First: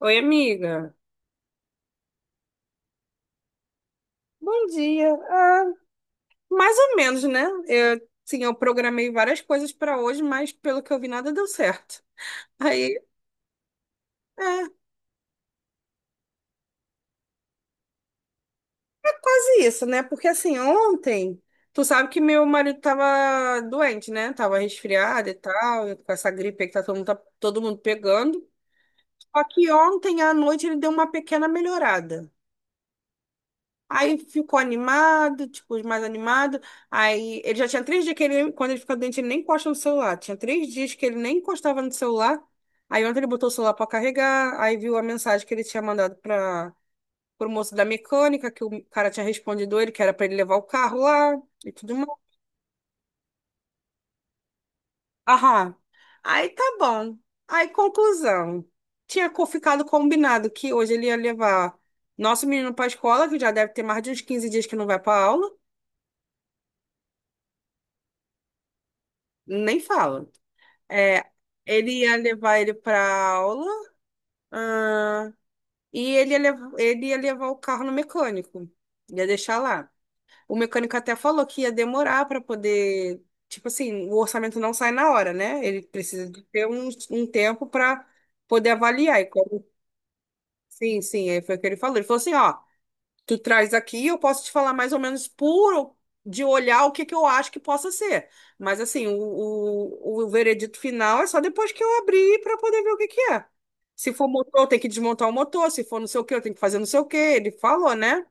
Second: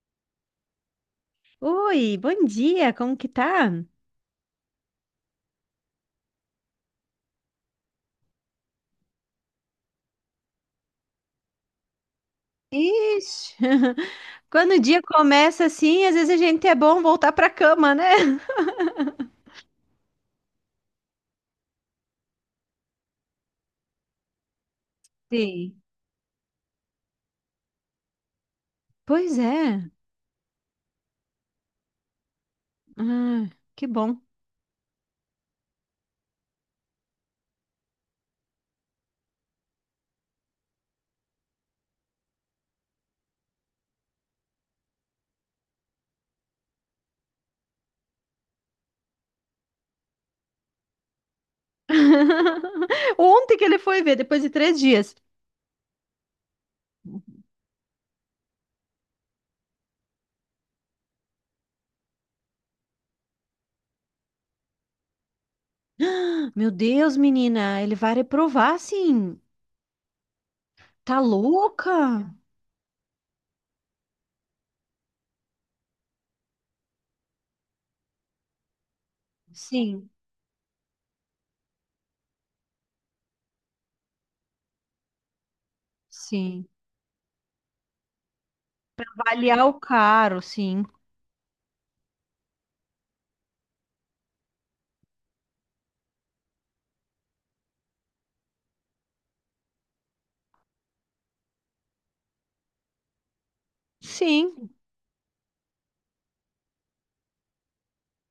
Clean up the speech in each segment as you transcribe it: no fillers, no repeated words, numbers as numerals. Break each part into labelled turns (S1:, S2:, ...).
S1: Oi, amiga.
S2: Oi, bom dia, como que tá?
S1: Bom dia. Mais ou menos, né? Sim, eu programei várias coisas para hoje, mas pelo que eu vi, nada deu certo. Aí,
S2: Ixi,
S1: é,
S2: Quando o dia começa assim, às vezes a gente é bom voltar pra cama, né?
S1: é quase isso, né? Porque assim, ontem, tu sabe que meu marido tava doente, né? Tava resfriado e
S2: Sim.
S1: tal, com essa gripe aí que tá todo mundo pegando.
S2: Pois
S1: Só que
S2: é.
S1: ontem à noite ele deu uma pequena melhorada.
S2: Ah, que
S1: Aí
S2: bom.
S1: ficou animado, tipo, mais animado. Aí ele já tinha três dias que ele, quando ele fica doente, ele nem encosta no celular. Tinha três dias que ele nem encostava no celular. Aí ontem ele botou o celular para carregar, aí viu a mensagem que ele tinha mandado para o moço da mecânica, que o cara tinha respondido ele, que era para ele levar o carro lá e tudo mais.
S2: Ontem que ele foi ver, depois de 3 dias.
S1: Aham. Aí tá bom. Aí, conclusão. Ficado combinado que hoje ele ia levar nosso menino para a escola, que já deve ter mais de uns 15 dias que não vai para aula.
S2: Meu Deus, menina, ele vai reprovar, sim.
S1: Nem fala.
S2: Tá
S1: É, ele ia
S2: louca?
S1: levar ele para aula, ah, e ele ia, ele ia levar o carro no mecânico, ia deixar lá.
S2: Sim,
S1: O mecânico até falou que ia demorar para poder, tipo assim, o orçamento não sai na hora, né? Ele precisa de ter
S2: sim.
S1: um tempo para poder avaliar. E
S2: Avaliar
S1: como-
S2: o caro, sim.
S1: sim, sim, aí foi o que ele falou. Ele falou assim, ó, tu traz aqui, e eu posso te falar mais ou menos puro de olhar o que que eu acho que possa ser. Mas assim, o veredito final é só depois que eu abrir para poder ver o que que é. Se for motor, eu
S2: Sim.
S1: tenho que desmontar o motor, se for não sei o que, eu tenho que fazer não sei o que. Ele falou, né?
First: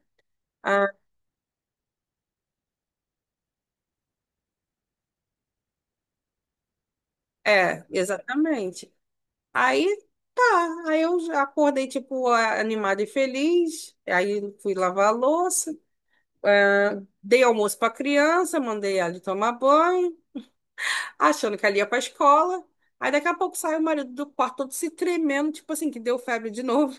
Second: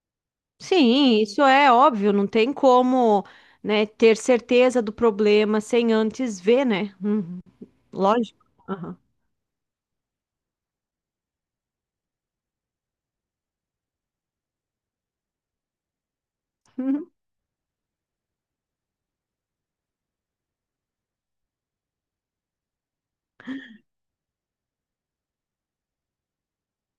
S1: Ah,
S2: Sim, isso é óbvio, não tem como, né, ter certeza do problema sem antes ver, né? Uhum.
S1: é,
S2: Lógico.
S1: exatamente.
S2: Aham.
S1: Aí tá, aí eu já acordei tipo animada e feliz. Aí fui lavar a louça,
S2: Uhum.
S1: dei almoço para criança, mandei ela tomar banho. Achando que ali ia pra escola. Aí daqui a pouco sai o marido do quarto todo se tremendo, tipo assim, que deu febre de novo.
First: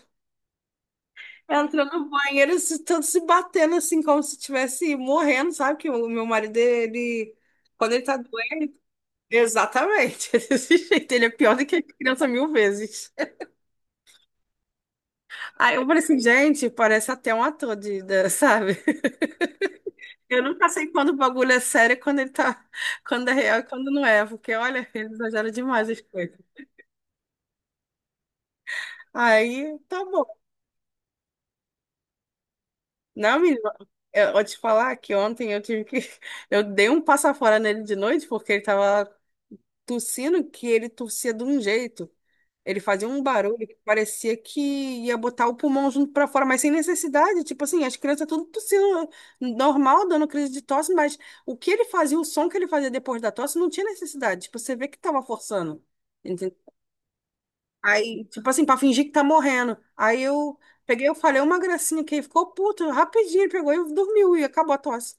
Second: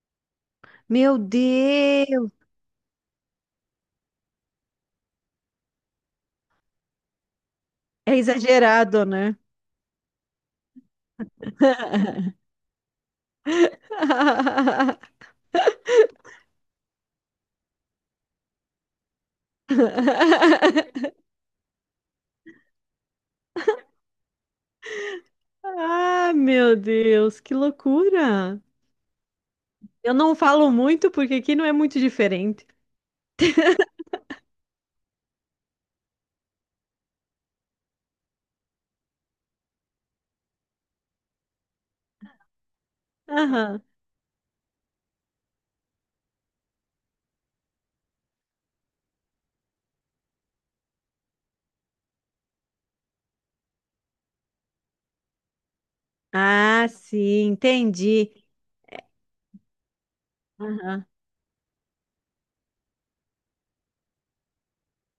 S2: Meu
S1: Entrou no
S2: Deus,
S1: banheiro, se, todo se batendo assim, como se estivesse morrendo, sabe? Que o meu marido, ele. Quando ele
S2: é
S1: tá doente.
S2: exagerado, né?
S1: Exatamente, desse jeito. Ele é pior do que criança mil vezes. Aí eu falei assim, gente, parece até um ator de, sabe? Eu nunca sei quando o bagulho é sério, e quando ele tá. Quando é real e quando não é. Porque, olha, ele exagera demais as
S2: Ah,
S1: coisas.
S2: meu Deus, que loucura!
S1: Aí, tá
S2: Eu não
S1: bom.
S2: falo muito porque aqui não é muito diferente.
S1: Não, menina, eu vou te falar que ontem eu tive que. Eu dei um passa fora nele de noite porque ele tava tossindo que ele tossia de um jeito. Ele fazia um barulho que
S2: Aham.
S1: parecia que ia botar o pulmão junto pra fora, mas sem necessidade. Tipo assim, as crianças tudo tossindo normal, dando crise de tosse, mas o que ele fazia, o som que ele fazia depois da tosse, não tinha necessidade. Tipo, você vê que tava forçando.
S2: Ah, sim,
S1: Aí,
S2: entendi.
S1: tipo assim, pra fingir que tá morrendo. Aí eu
S2: Aham.
S1: peguei, eu falei uma gracinha que ele ficou puto, rapidinho, ele pegou e dormiu e acabou a tosse.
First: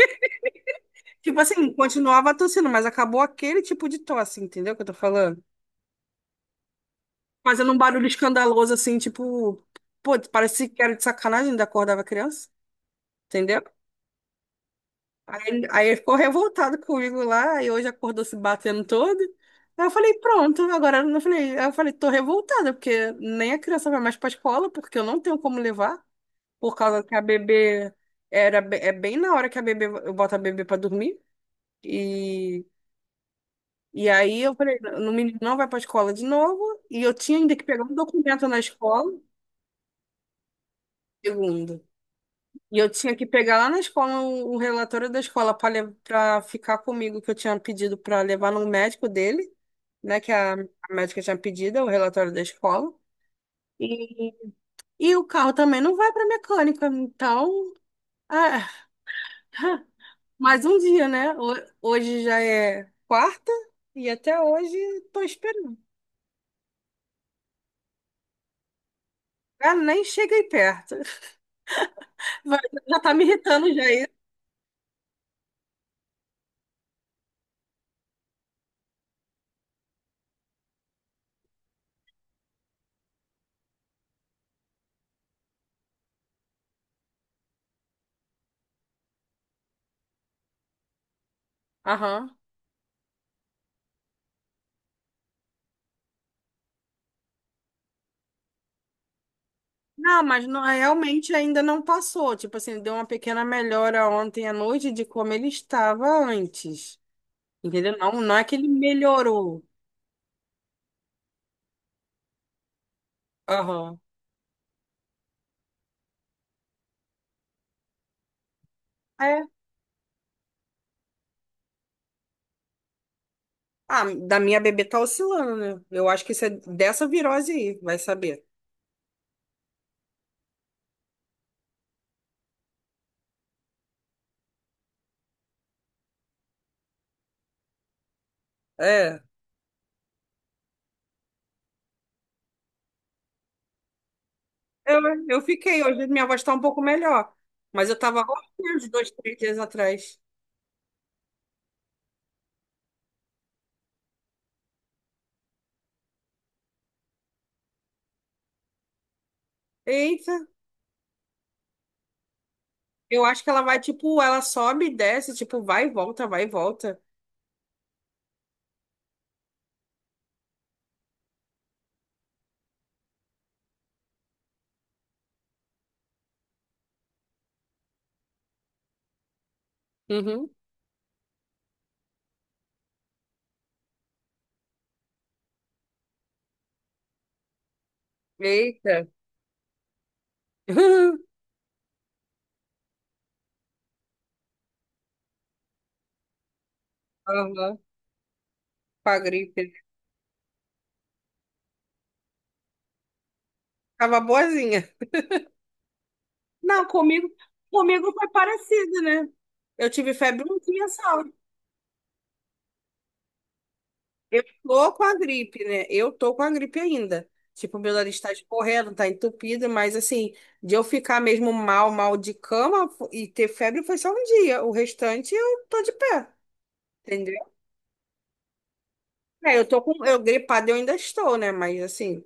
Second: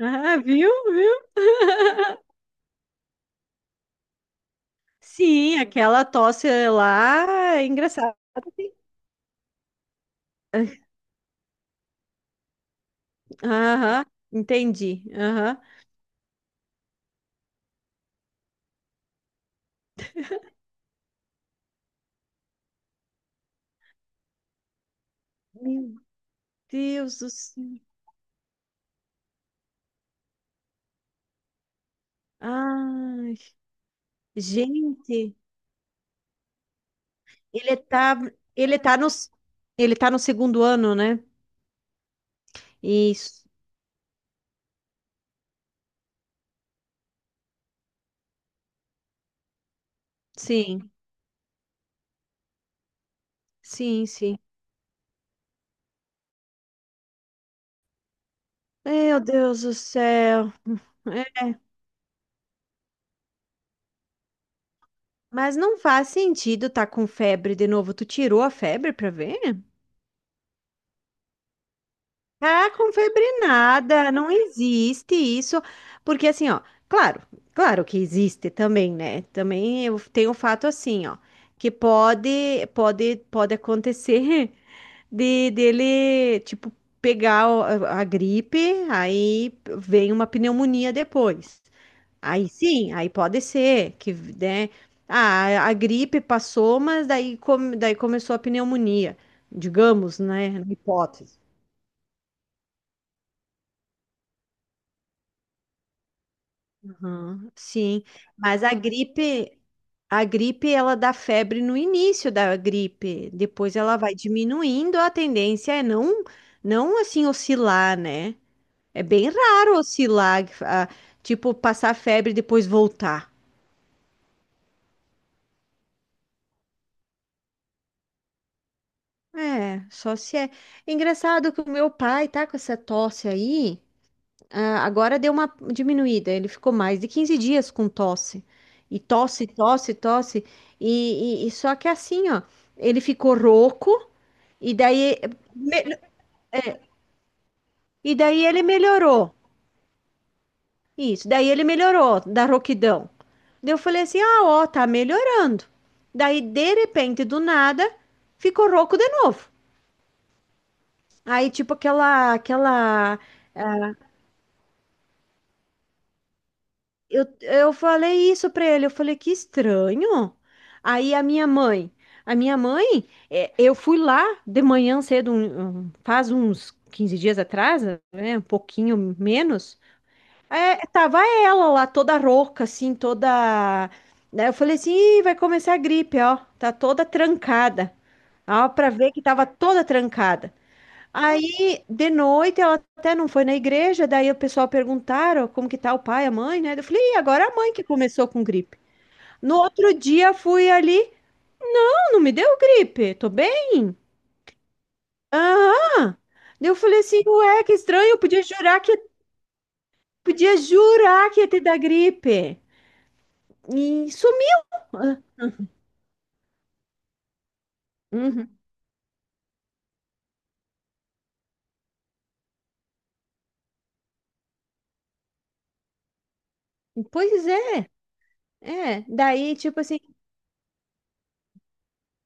S2: Ah, viu, viu?
S1: Tipo assim, continuava tossindo, mas acabou aquele tipo de tosse, entendeu o que eu tô falando?
S2: Sim, aquela tosse lá é
S1: Fazendo um barulho
S2: engraçada. Sim.
S1: escandaloso, assim, tipo, pô, parece que era de sacanagem, ainda acordava criança, entendeu?
S2: Aham, entendi. Aham.
S1: Aí ele ficou revoltado comigo lá, e hoje acordou se batendo todo. Aí eu falei, pronto, agora eu não falei, aí eu falei, tô revoltada, porque nem a criança vai mais pra escola, porque eu não tenho como
S2: Meu
S1: levar. Por causa que
S2: Deus
S1: a
S2: do céu.
S1: bebê era é bem na hora que a bebê eu boto a bebê para dormir e
S2: Ai,
S1: aí eu falei, o
S2: gente,
S1: menino não vai para escola de novo e eu tinha ainda que
S2: ele
S1: pegar um
S2: tá,
S1: documento na
S2: ele tá no,
S1: escola,
S2: ele tá no segundo ano, né?
S1: segundo. E eu tinha que
S2: Isso.
S1: pegar lá na escola um relatório da escola para ficar comigo que eu tinha pedido para levar no médico dele, né, que a
S2: Sim,
S1: médica tinha pedido o relatório da escola.
S2: sim,
S1: E,
S2: sim.
S1: e o carro também não vai para mecânica, então, ah,
S2: Meu Deus do céu.
S1: mais um dia, né?
S2: É.
S1: Hoje já é quarta e até hoje tô
S2: Mas
S1: esperando.
S2: não faz sentido tá com febre de novo. Tu tirou a febre pra ver?
S1: Ah, nem cheguei perto. Vai-
S2: Ah, com
S1: Já tá
S2: febre
S1: me irritando já isso.
S2: nada, não existe isso, porque assim, ó, claro, claro que existe também, né? Também eu tenho o fato assim, ó, que pode acontecer de dele, tipo, pegar a gripe, aí vem uma pneumonia depois.
S1: Aham.
S2: Aí sim, aí pode ser que, né? Ah, a gripe passou, mas daí, daí começou a pneumonia, digamos,
S1: Não, mas
S2: né?
S1: não-
S2: Na
S1: realmente
S2: hipótese.
S1: ainda não passou. Tipo assim, deu uma pequena melhora ontem à noite de como ele estava antes.
S2: Aham,
S1: Entendeu?
S2: sim,
S1: Não, não é que
S2: mas
S1: ele
S2: a gripe,
S1: melhorou.
S2: a gripe ela dá febre no início da gripe, depois ela
S1: Aham.
S2: vai diminuindo, a tendência é não assim oscilar, né? É bem
S1: É.
S2: raro oscilar, tipo passar febre e depois voltar.
S1: Ah, da minha bebê tá oscilando, né? Eu acho que isso é dessa virose aí, vai saber.
S2: É, só se é. Engraçado que o meu pai tá com essa tosse aí. Ah, agora deu uma diminuída. Ele ficou mais de 15 dias com tosse. E
S1: É.
S2: tosse, tosse, tosse. E só que assim, ó, ele ficou rouco e
S1: Eu,
S2: daí,
S1: eu fiquei,
S2: me-
S1: hoje minha voz está um pouco melhor. Mas eu
S2: e
S1: tava
S2: daí ele
S1: rouquinha uns dois,
S2: melhorou.
S1: três dias atrás.
S2: Isso, daí ele melhorou da rouquidão. Daí eu falei assim: ah, ó, tá melhorando. Daí, de repente, do nada, ficou rouco de novo.
S1: Eita,
S2: Aí, tipo, aquela
S1: eu acho que ela vai, tipo, ela sobe e desce, tipo, vai e volta, vai e volta.
S2: Eu falei isso pra ele, eu falei, que estranho. Aí a minha mãe, a minha mãe, eu fui lá de manhã cedo, faz uns 15 dias atrás, né, um pouquinho menos,
S1: Uhum.
S2: tava ela lá toda rouca, assim, toda... Daí eu falei assim, "Ih, vai começar a gripe, ó, tá toda trancada." Ó, pra
S1: Eita.
S2: ver que tava toda trancada. Aí, de noite, ela até não foi na igreja, daí o pessoal perguntaram como que tá o pai, a mãe, né? Eu falei, e agora é a mãe
S1: Aham,
S2: que começou com gripe.
S1: com a
S2: No
S1: gripe.
S2: outro dia, fui ali, não, não me deu gripe, tô bem.
S1: Tava boazinha.
S2: Aham. Daí eu
S1: Não,
S2: falei assim,
S1: comigo,
S2: ué, que estranho,
S1: comigo
S2: eu
S1: foi
S2: podia jurar que,
S1: parecido, né? Eu tive febre
S2: podia
S1: um dia só.
S2: jurar que ia te dar gripe. E
S1: Eu
S2: sumiu.
S1: tô com a
S2: Ah,
S1: gripe, né? Eu tô com a gripe ainda. Tipo, meu nariz tá
S2: uhum.
S1: escorrendo, tá entupido, mas assim, de eu ficar mesmo mal, mal de cama e ter febre foi só um dia. O restante eu tô de pé,
S2: Pois
S1: entendeu?
S2: é, é. Daí,
S1: É, eu tô
S2: tipo assim,
S1: com. Eu gripada eu ainda estou, né? Mas assim,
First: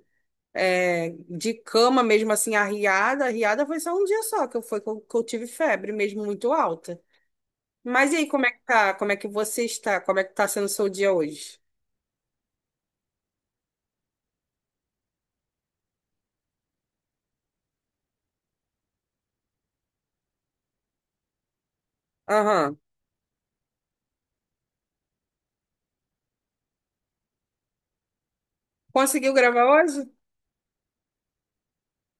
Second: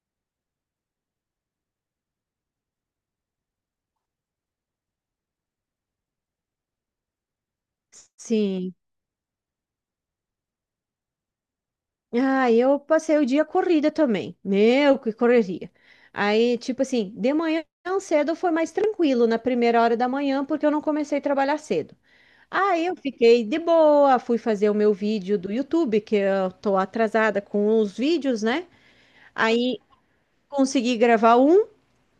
S1: é, de cama mesmo assim, arriada, arriada foi só um dia só que eu, foi, que eu tive febre mesmo muito alta. Mas e aí, como é que
S2: sim.
S1: tá? Como é que você está? Como é que tá sendo o seu dia hoje?
S2: Ah, eu passei o dia corrida também. Meu, que correria. Aí, tipo assim, de manhã cedo foi mais tranquilo, na primeira hora da manhã, porque eu não comecei a trabalhar cedo.
S1: Aham.
S2: Aí eu fiquei de boa, fui fazer o meu vídeo do YouTube, que eu tô atrasada com os vídeos, né?
S1: Conseguiu gravar
S2: Aí
S1: hoje?
S2: consegui gravar um,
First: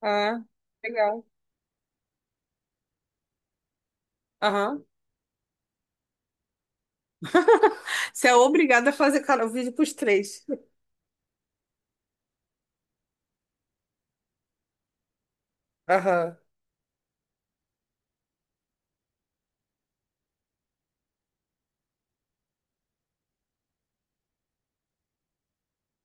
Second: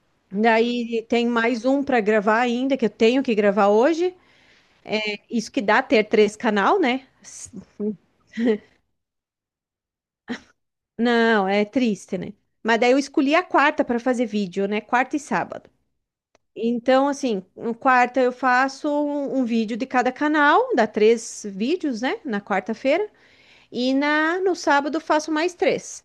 S1: Ah.
S2: daí
S1: Legal.
S2: tem mais um para gravar ainda, que eu tenho que gravar hoje.
S1: Aham.
S2: Isso que dá ter três canal, né?
S1: Você é obrigada a fazer cara, o vídeo pros três.
S2: Não, é triste, né? Mas daí eu escolhi a quarta para fazer vídeo, né? Quarta e sábado.
S1: Aham.
S2: Então, assim, no quarta eu faço um vídeo de cada canal, dá três vídeos, né, na quarta-feira, e na no sábado eu faço mais três.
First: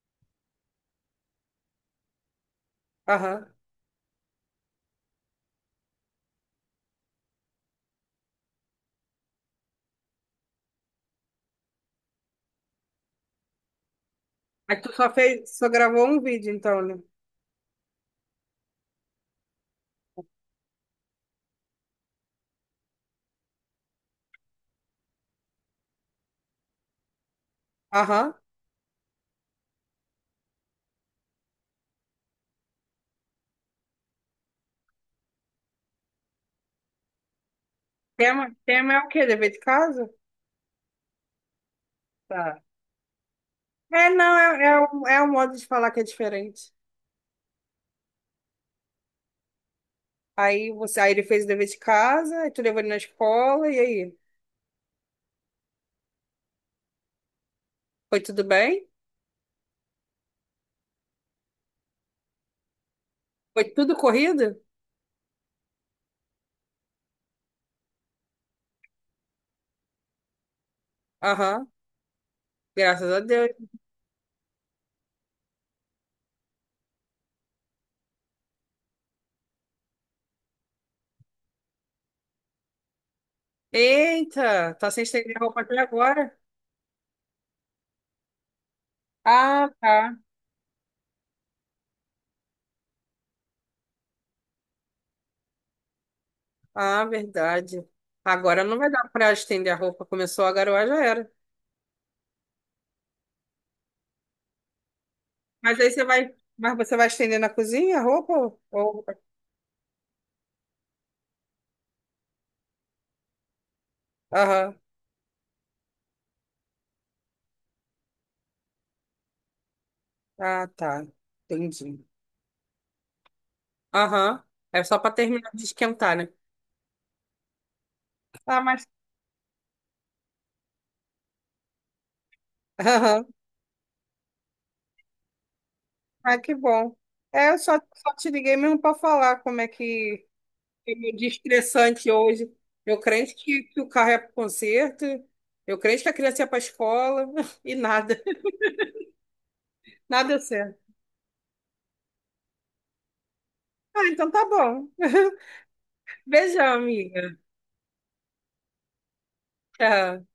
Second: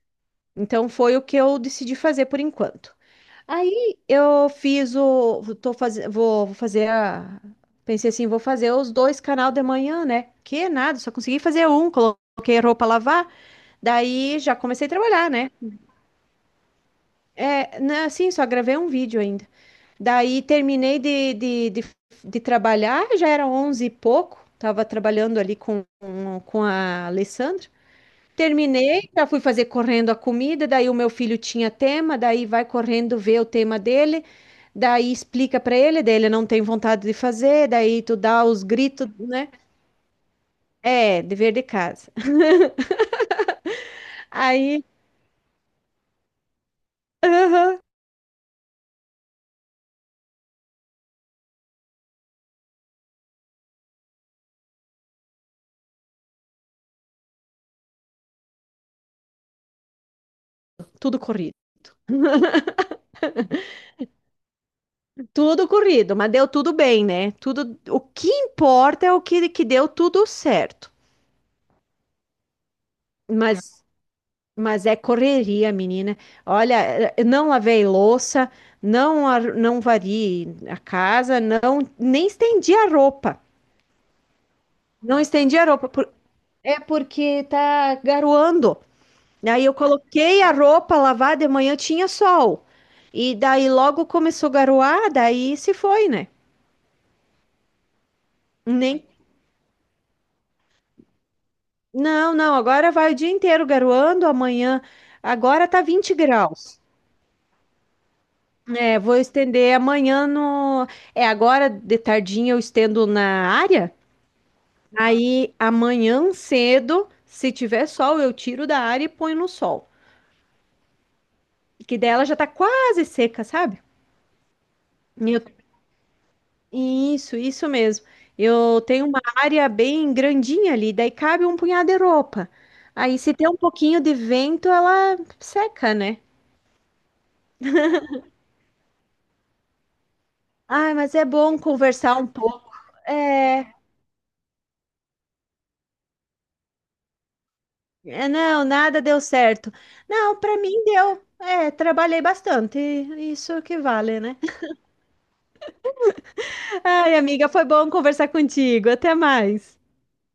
S2: Então foi o que eu decidi fazer por enquanto.
S1: Aham.
S2: Aí eu fiz o, tô fazendo, vou, vou fazer a, pensei assim, vou fazer os dois canal de manhã, né? Que nada, só consegui fazer um, coloquei roupa a lavar, daí já
S1: Mas
S2: comecei a
S1: tu só
S2: trabalhar, né?
S1: fez, só gravou um vídeo, então, né?
S2: É, né, assim, só gravei um vídeo ainda. Daí terminei de trabalhar, já era 11 e pouco, tava trabalhando ali com a Alessandra.
S1: Aham.
S2: Terminei, já fui fazer correndo a comida, daí o meu filho tinha tema, daí vai correndo ver o tema dele, daí explica para ele, daí ele não tem vontade de fazer, daí tu dá
S1: Tema,
S2: os
S1: tema é o
S2: gritos,
S1: quê?
S2: né?
S1: Dever de casa?
S2: É, dever de casa.
S1: Tá. É, não,
S2: Aí
S1: é um modo de falar que é diferente. Aí você, aí ele fez o dever de casa, aí tu levou ele na escola, e aí? Foi tudo bem?
S2: tudo corrido.
S1: Foi tudo corrido?
S2: Tudo corrido, mas deu tudo bem, né? Tudo, o que importa é o que, que deu tudo certo.
S1: Aham. Graças a Deus.
S2: Mas, mas é correria, menina. Olha, não lavei louça, não varri a casa, não nem estendi a roupa.
S1: Eita, tá sem
S2: Não
S1: estender a
S2: estendi
S1: roupa
S2: a
S1: até
S2: roupa
S1: agora.
S2: é porque tá garoando. Aí
S1: Ah,
S2: eu
S1: tá.
S2: coloquei a roupa lavar de manhã, tinha sol. E daí logo começou a garoar, daí se foi, né?
S1: Ah, verdade. Agora não vai
S2: Nem
S1: dar para estender a roupa. Começou a garoar, já era.
S2: Não, não, agora vai o dia inteiro garoando, amanhã. Agora
S1: Mas
S2: tá
S1: aí você
S2: 20
S1: vai, mas
S2: graus.
S1: você vai estender na cozinha a roupa?
S2: É,
S1: Ou...
S2: vou estender amanhã no. É, agora de tardinha eu estendo na área.
S1: Aham.
S2: Aí amanhã cedo, se tiver sol, eu tiro da área e ponho no sol.
S1: Ah, tá.
S2: Que
S1: Entendi.
S2: daí ela já tá quase seca, sabe?
S1: Aham. É só para
S2: E
S1: terminar
S2: eu-
S1: de esquentar, né?
S2: Isso, isso mesmo.
S1: Ah,
S2: Eu
S1: mas.
S2: tenho uma área bem grandinha ali, daí cabe um punhado de roupa. Aí
S1: Aham.
S2: se tem um pouquinho de vento, ela seca, né?
S1: Ah, que bom. Só te liguei mesmo para falar como é que
S2: Ai,
S1: foi
S2: mas
S1: meu
S2: é
S1: dia
S2: bom
S1: estressante
S2: conversar um
S1: hoje.
S2: pouco.
S1: Eu crente
S2: É,
S1: que o carro é para conserto, eu crente que a criança ia para escola e nada.
S2: é, não, nada deu certo.
S1: Nada deu
S2: Não, pra mim
S1: certo.
S2: deu. É, trabalhei bastante. Isso que
S1: Ah,
S2: vale,
S1: então
S2: né?
S1: tá bom. Beijão,
S2: Ai,
S1: amiga.
S2: amiga, foi bom conversar contigo. Até mais.
S1: Tchau.